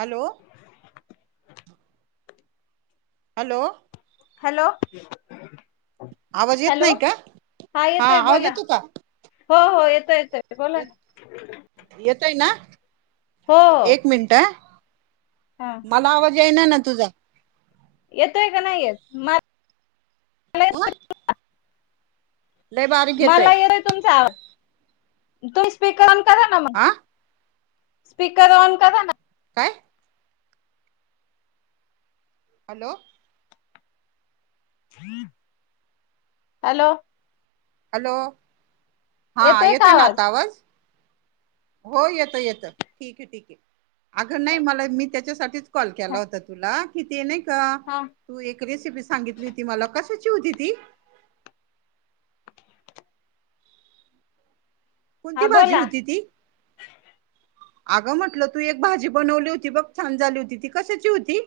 Hello, hello, hello आवाज येत hello, नाही का हा आवाज येतो हो हो, येतोय येतोय. बोला येत ना येतय ना. हो हो, मिनटं. हा, मला आवाज येईना ना तुझा. येतोय का नाही येत म''--'' ह [unintelligible] लय बारीक येतोय मला येतय तुमचा तुम् स्पीर ऑन करा ना मग. हा स्पीकर ऑन करा ना. काय. हॅलो? हॅलो? हॅलो? हा, येतोय आहे ना, आता आवाज? हो, येतोय, येतोय, ठीक आहे, ठीक आहे. आग नाही, मला मी त्याच्यासाठीच- कॉल केला होता तुला, कि ते नाही का? हा. तू एक रेसिपी सांगितली होती मला, कशाची होती ती? कोणती हा भाजी बोला होती ती? आगं म्हटलं, तू एक भाजी बनवली होती बघ, छान झाली होती, ती कशाची होती?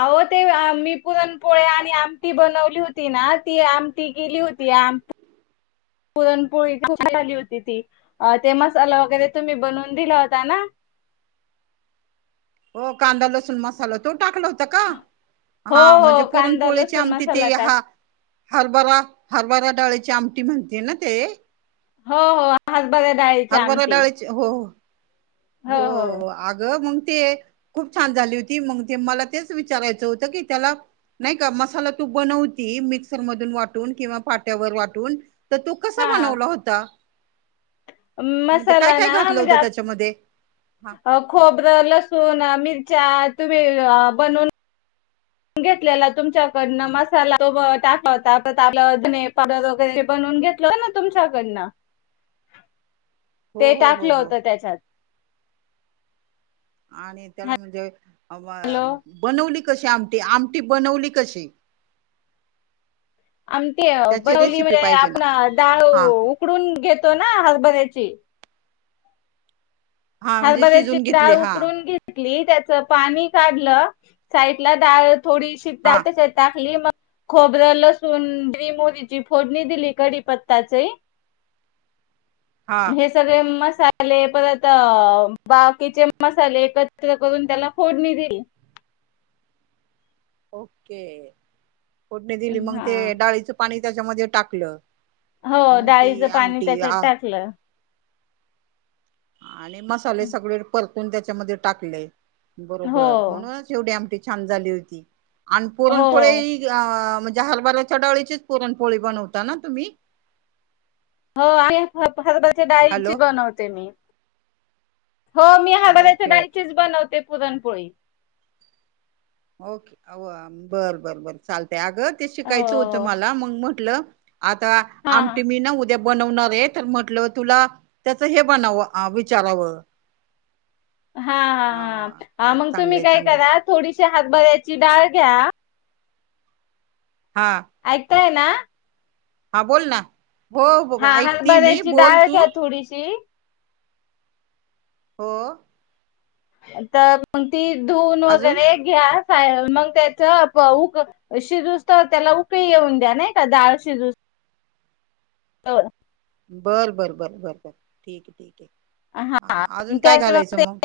आहो ते मी पुरणपोळ्या आणि आमटी बनवली होती ना, ती आमटी गेली होती आम- [inaudible] पुरणपोळी [unintelligible] झाली होती ती. अ ते मसाला वगैरे, तुम्ही बनवून दिला होता ना? हो कांदा, लसून, मसाला- तो टाकला होता का? हो हा म्हणजे हो कांदा पुरणपोळीची लसूण आमटी मसाला ती टाक हा- हारभरा, हारभरा डाळीची आमटी म्हणते ना ते? हो, हो, हारभऱ्या डाळीची हरभरा आमटी. डाळीची हो, हो, हो आगं मग ते- खूप छान झाली होती, मग ते मला तेच विचारायचं होतं की त्याला- नाही का, मसाला तू बनवती मिक्सर मधून वाटून किंवा पाट्यावर वाटून- तर तो कसा हा बनवला होता? म्हणजे काय, मसाला काय ना घातलं होतं त्याच्यामध्ये? हा. खोबर, लसूण, मिरच्या तुम्ही बनून- घेतलेला तुमच्याकडनं, मसाला [unintelligible] धने पावडर वगैरे बनवून घेत- [unintelligible] ना तुमच्याकडन [inaudible] हो ते हो हो टाकलं हो होत त्याच्यात. आणि त्याला म्हणजे हॅलो [unintelligible] बनवली कशी आमटी? आमटी बनवली कशी? आमटी अ त्याची बनवली रेसिपी म्हणजे पाहिजे ना आपणा डाळ हा उकडून घेतो ना, हसभऱ्याची. हा म्हणजे हरभऱ्याची शिजून घेतली डाळ हा उकडून घेत- ली त्याच पाणी काढलं, साईडला डाळ थोडीशी हा डा- त्याच्यात- टाकली, मग- खोबरं, लसून, मोहरीची फोडणी दिली कडीपत्ताची. हा. हे सगळे मसाले परत- अ बाकीचे मसाले एकत्र करून त्याला फोडणी दिली. ओके. फोडणी दिली, मग ते हा डाळीचं पाणी त्याच्यामध्ये टाकलं. हो, मग ती डाळीचं पाणी आमटी त्याच्यात आ टाकलं. आणि मसाले सगळे परतून त्याच्यामध्ये टाकले हो बरोबर, म्हणूनच- एवढी आमटी छान झाली होती आणि हो पुरणपोळी- त्या म्हणजे हरभऱच्या डळीचीच पुरणपोळी बनवता ना तुम्ही? हो आणि हाय हे हरभऱ्या हॅलो डाळीची बनवते मी. हो, मी हरभऱ्या ओके ओके डाळीचीच बनवते पुरणपोळी. ओके. बरं, बरं, बरं, चालतय आग ते शिकायचं होतं हो मला, मग म्हटलं- आता हा आमटी मी नव्ह- ते बनवणार आहे तर म्हंटलं तुला त्याच हे बनावं विचारावं हा हा हा ह मग तुम्ही चांगलंय काय चांगलंय करा थोडीशी हारभऱ्याची डाळ घ्या. हा ऐकताय ना? हा बोल ना हा हो ऐकती मी हरभऱ्याची बोल डाळ तु घ्या थोडीशी हो तर मग ती धून अजून वगैरे घ्या मग त्याच शिजूस तर त्याला उकळी येऊन द्या नाही का डाळ शिजूस तवर बरं बरं बरं बरं बरं ठीक आहे. हा अजून काय घालायचं मग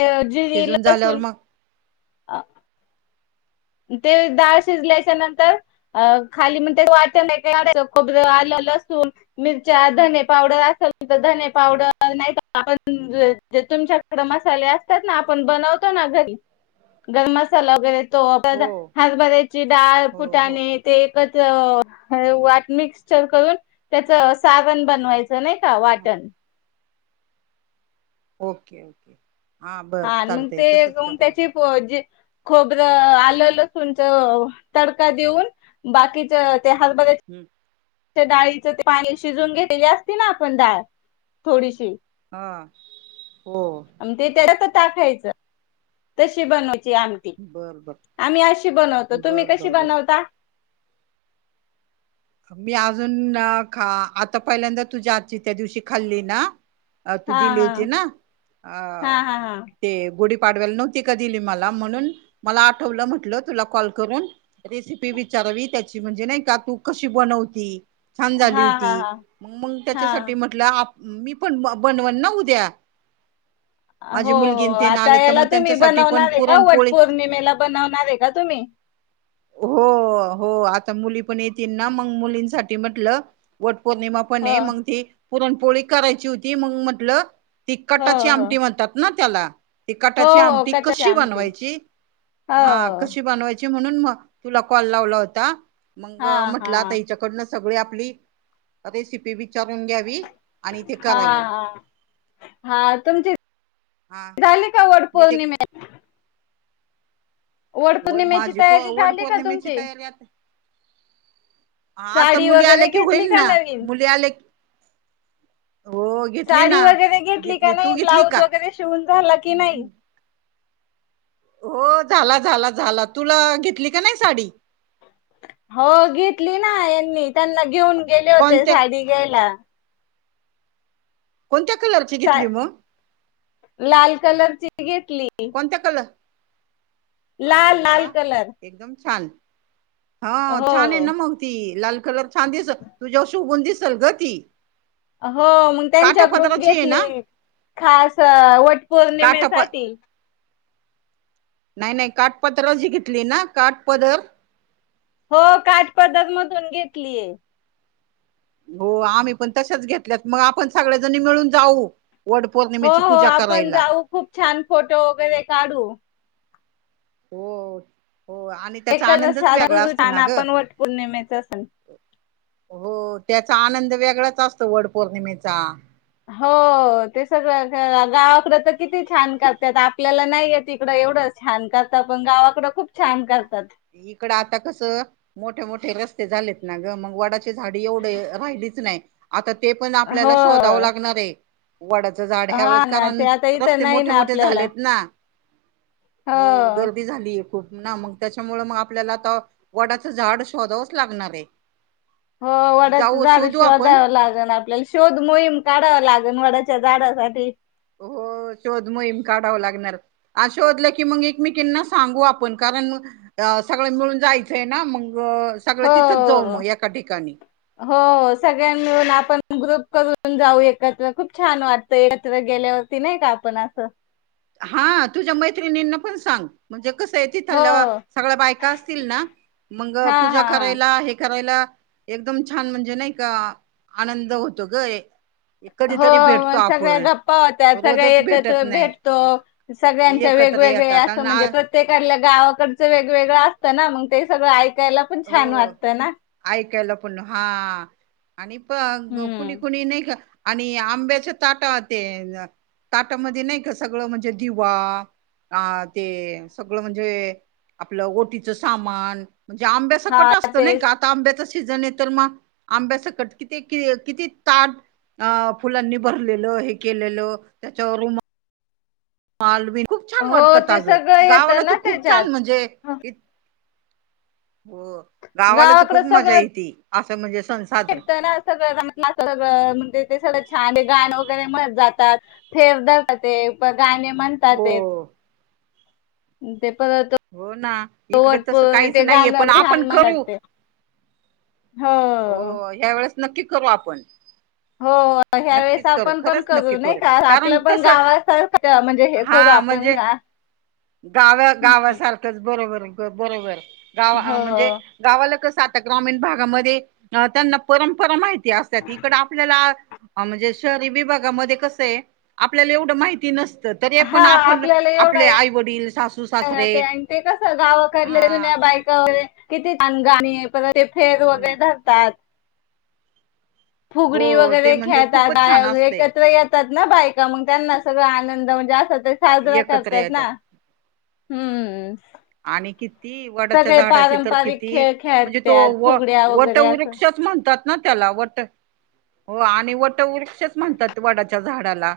शिजून झाल्यावर मग? आ ते डाळ शिजल्याच्या नंतर अ खाली [unintelligible] वाट नाही का खबर आले लसूण. मिरच्या धने पावडर असेल तर धने पावडर नाही का आपण जे तुमच्याकडे मसाले असतात ना आपण बनवतो ना घरी गरम मसाला वगैरे तो हा बा हो हरभरे ची डाळ हो हो फुटाणे ते एकच वाट मिक्सचर करून त्याचं सारण बनवायचं नाही का हं, वाटण ओके ओके हा बरं चालतंय तसंच करते. हो जे खोबर आलं लसूणच तडका देऊन बाकीच ते हरभरे हम् डाळीच पाणी शिजून घेतलेले असती ना आपण डाळ थोडीशी हा हो ते त्याच्याच टाकायचं तशी बनवायची आमटी. बर बर आम्ही अशी बनवतो तुम्ही बर कशी बर बर बनवता? मी अजून खा आता पहिल्यांदा तुझ्या आजची त्या दिवशी खाल्ली ना अ तू हा दिली होती ना हा अ हा हा ते गुढीपाडव्याला नव्हती का दिली मला म्हणून मला आठवलं म्हटलं तुला कॉल करून रेसिपी विचारावी त्याची म्हणजे नाही का तू कशी बनवती छान हा झाली होती हा हा हा म मग हा त्याच्यासाठी म्हटलं मी पण बनवन ना उद्या. हो माझी मुलगीन ते ना आता आले तर याला मग तुम्ही त्यांच्यासाठी पण बनवणार आहे का पुरणपोळी वटपौर्णिमेला बनवणार आहे का तुम्ही? हो हो आता मुली पण येतील ना मग मुलींसाठी म्हटलं वटपौर्णिमा पण हो मग ती पुरणपोळी करायची होती मग म्हटलं ति हो कटाची हो आमटी म्हणतात ना त्याला. ति हो कटाची हो आमटी कटाची कशी आमटी बनवायची हो हा हो कशी बनवायची म्हणून मग म्हण तुला कॉल लावला होता मग हा हा म्हटलं आता हिच्याकडूनच सगळी आपली रेसिपी विचारून घ्यावी. आणि ते हा करावं हा हा तुमची हा झाली का मी ते वटपौर्णिमे वट वड पौर्णिमेची माझी प तयारी झाली का वटपौर्णिमेची तुमची तयारी आ हा आता साडी मुली आल्या वगैरे की घेतली होईल का ना नवीन? मुली आले की हो घेतली साडी ना वगैरे का घेतली नाही? तु घेतली ब्लाऊज का? वगैरे शिवून झाला की नाही? हो झाला झाला झाला तुला घेतली का नाही साडी? हो घेतली ना यांनी त्यांना घेऊन गेले होते कोणत्या साडी घ्यायला. कोणत्या कलरची सा घेतली मग? लाल कलरची घेतली. कोणता कलर, अरे लाल वा लाल कलर एकदम छान. हा छान आहे हो. ना मग ती लाल कलर छान दिसल तुझ्यावर शोभून दिसल ग ती. हो मग त्यांच्याकडून काठापदराची आहे घेतली ना खास काठाप वटपौर्णिमेसाठी. नाही नाही काठपदरच घेतली ना काठपदर? हो काठपदर मधून घेतलीय. हो आम्ही पण तशाच घेतल्यात मग आपण सगळ्याजणी मिळून जाऊ वड हो पौर्णिमेची हो पूजा आपण करायला जाऊ खूप छान फोटो वगैरे काढू. हो हो आणि. त्याचा एक आनंदच वेगळा असतो ना [unintelligible] ग आपण वट पौर्णिमेचा सण हो त्याचा आनंद वेगळाच असतो वड पौर्णिमेचा. हो ते सगळं गावाकडं तर किती छान करत्यात आपल्याला नाही येतं तिकडं एवढंच. छान करतात पण गावाकड खूप छान करतात. इकडं आता कसं. मोठे मोठे रस्ते झालेत ना ग मग वडाची झाडी एवढे राहिलीच नाही. आता ते पण हो आपल्याला शोधावं लागणार आहे. वडाचं झाड ह्या हा वेळेस ना कारण ते आता इथं रस्ते नाही मोठे ना मोठे आपल्याला झालेत ना. हो गर्दी झालीय खूप ना मग त्या च्यामुळे मग आपल्याला आता वडाचं झाड शोधावंच लागणार आहे. हो वडाच जाऊ झाड शोधू आपण शोधावं लागन आपल्याला. शोध मोहीम काढाव लागेल वडाच्या झाडासाठी. हो शोध मोहीम काढाव लागणार. अं शोधलं की की मग एकमेकींना सांगू आपण कारण अ सगळं मिळून जायचंय ना मग सगळं हो तिथंच जाऊ मग एका ठिकाणी. हो सगळ्यां मिळून आपण ग्रुप करून जाऊ एकत्र खूप छान वाट ते एकत्र गेल्यावरती नाही का आपण असं. हा तुझ्या मैत्रिणींना पण सांग. म्हणजे कसं आहे हो तिथल्या सगळ्या बायका असतील ना. मंग हा पूजा हा हा करायला हे करायला. एकदम छान म्हणजे नाही का आनंद होतो ग. हो कधीतरी भेटतो मग सगळ्या आपण गप्पा होतात सगळे रोजच एकत्र भेटत नाही भेट सगळ्यांच्या एकत्र वेगवेगळ्या येतात अस आणि म्हणजे आ- प्र ते काल्या गावाकडचं वेगवेगळं असतं ना मग ते सगळं ऐकायला पण हो छान वाटतं ना ऐकायला पण हा. आणि प कुणी हम्म कुणी नाही का आणि, आंब्याच्या ताट ते ताटामध्ये नाही का सगळं म्हणजे दिवा अ ते सगळं म्हणजे आपलं ओटीचं सामान. ते हा आंब्यासकट असतं नाही तेच का आता आंब्याचा सीझन आहे तर मग आंब्याचा सकट किती किती ताट, अ फुलांनी भरलेलं हे केलेलं त्याच्यावर रु माल विण खूप छान हो वाटतात ते अगं सगळं गावाला येतं ना तर खूप त्याच्यात छान म्हणजे ह, हो गावाला तर खूप गावाकडं मजा येते असं म्हणजे सं हे त्यांना सगळं जमा. म् [unintelligible] हणजे ते सगळं छान गाण वगैरे जातात फेर जात ते, गाणे म्हणतात हो ते. ते परत हो ना [inaudible] इकडे चवट तसं काहीच ते गा नाहीये पण आपण लहान म्हणत करू ते. हो ह्या वेळेस नक्की करू आपण, हो ह्या वेळेस नक्कीच करू आपण पण खरंच नक्की करू नाही का कारण आपल्या पण तस गावासारख. त म्हणजे हे करू आपण गा ''--'' गाव्या गावासारखं. त बरोबर बरोबर गावा आ म्हणजे हो गावाला कस आता ग्रामीण भागामध्ये, अ त्यांना परंपरा माहिती असतात इकड आपल्याला, ह म्हणजे शहरी विभागामध्ये कसं आहे आपल्याला एवढं माहिती नसत. तरी हा पण आपण आपले आई वडील सासू सासरे. अ ते आणि ते कस गावाकडल्या हा जुन्या बायका वगैरे किती छान गाणी परत. ते फेर जुन्या वगैरे धरतात. फुगडी हो ते वगैरे म्हणजे खेळतात खूपच टाळ्या छान वगैरे असते एकत्र येता''--'' ता ना बायका मग त्यांना सगळ आनंद म्हणजे असं ते साजरा एकत्र करतात येतात ना. हम्म. आणि की. ती वडाच्या सगळे झाडाची तर पारंपरिक किती खेळ म्हणजे तो खेळतात व फुगड्या वगैरे असं वटवृक्षच म्हणतात. ना त्याला वट हो आणि वटवृक्षच म्हणतात वडाच्या झाडाला.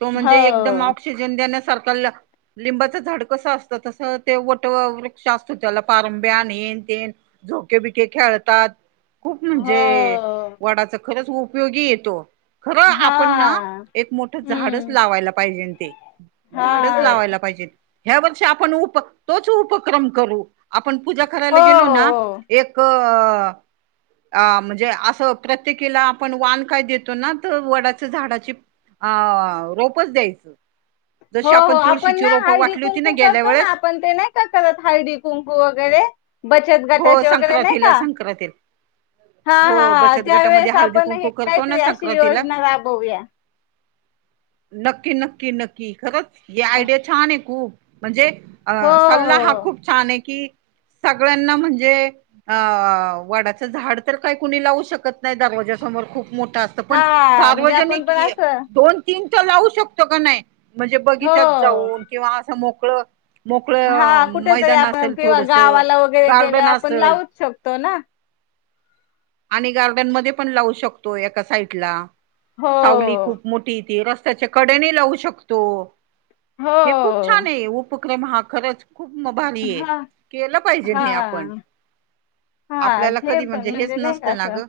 तो म्हणजे हो एकदम ऑक्सिजन देण्यासारखा ला लिंबाचं झाड कसं असतं तसं. ते वट वृक्ष असतो त्याला पारंब्या आणि येन ते येन झोके बिके खेळतात. खूप म्हणजे हो वडाच खरंच उपयोगी येतो. खरं आपण ना हा एक मोठं झाडच हम्म लावायला पाहिजे ते. हा झाडच लावायला पाहिजेत ह्या वर्षी आपण उप तोच उपक्रम करू. आपण पूजा हो करायला गेलो ना हो एक. अ म्हणजे असं प्रत्येकीला आपण वान काय देतो ना तर वडाच झाडाची. अ रोपच द्यायचं. हो जशी हो, आपण ना तुळशीची रोपं हळदी वाटली होती ना कुंकू गेल्या करतो ना वेळेस आपण. ते नाही का करत हळडी कुंकू वगैरे. बचत हो गटाचे वगैरे नाही का. संक्रांतीला संक्रांतीला हा हा हो हा, बचत गटामध्ये त्यावेळेस हळदी आपण हे कुंकू करतो काहीतरी ना अशी संक्रांतीला योजना राबवूया. नक्की नक्की नक्की खरंच हे आयडिया छान आहे खूप. म्हणजे अ हो सल्ला हा खूप छान आहे की सगळ्यांना म्हणजे. अ वाडाचं झाड तर काही कुणी लावू शकत नाही दरवाज्या समोर खूप मोठा अस''--'' पण हा म्हणजे आपण सार्वजनिक पण ए असं दोन तीन तर लावू शकतो का नाही. म्हणजे हो बगीचात जाऊन किंवा असं मोकळ. मोकळ हा कुठेतरी मैदान आपण असेल किंवा थोडसं. गावाला वगैरे गेले आपण लावूच शकतो ना. आणि गार्डन मध्ये पण लावू शकतो एका साइड ला हो सावली खूप. मोठी ती रस्त्याच्या कडेने लावू शकतो हो हे खूप छान आहे उप ''--'' उपक्रम हा खरंच खूप भारी आहे हा केलं पाहिजे ते आपण. हा हा, आपल्याला ते कधी पण हेच म्हणजे नाही का नसतं ना असं. ग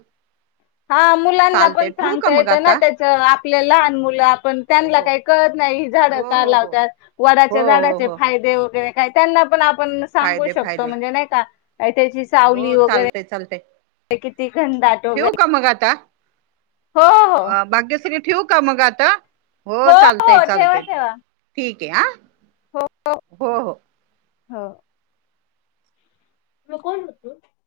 हा मुलांना चालतय पण ठेवू का सांगता मग येतं ना आता त्याच आपले लहान मुलं आपण हो त्यांना हो काही. कळत नाही ही झाड हो का हो हो लावतात हो वडाच्या हो झाडाचे हो. फायदे वगैरे काय त्यांना पण आपणच. सांगू फायदे शकतो फायदे म्हणजे नाय का त्याची हो चालतय चालतय. ते किती घन दात ठेवू वैगे का मग आता हो अ भाग्यश्री ठेवू का मग आता? हो चालतय हो ठेवा चालतय ठेवा ठीकए हा हो हो. हा. म कोण होत?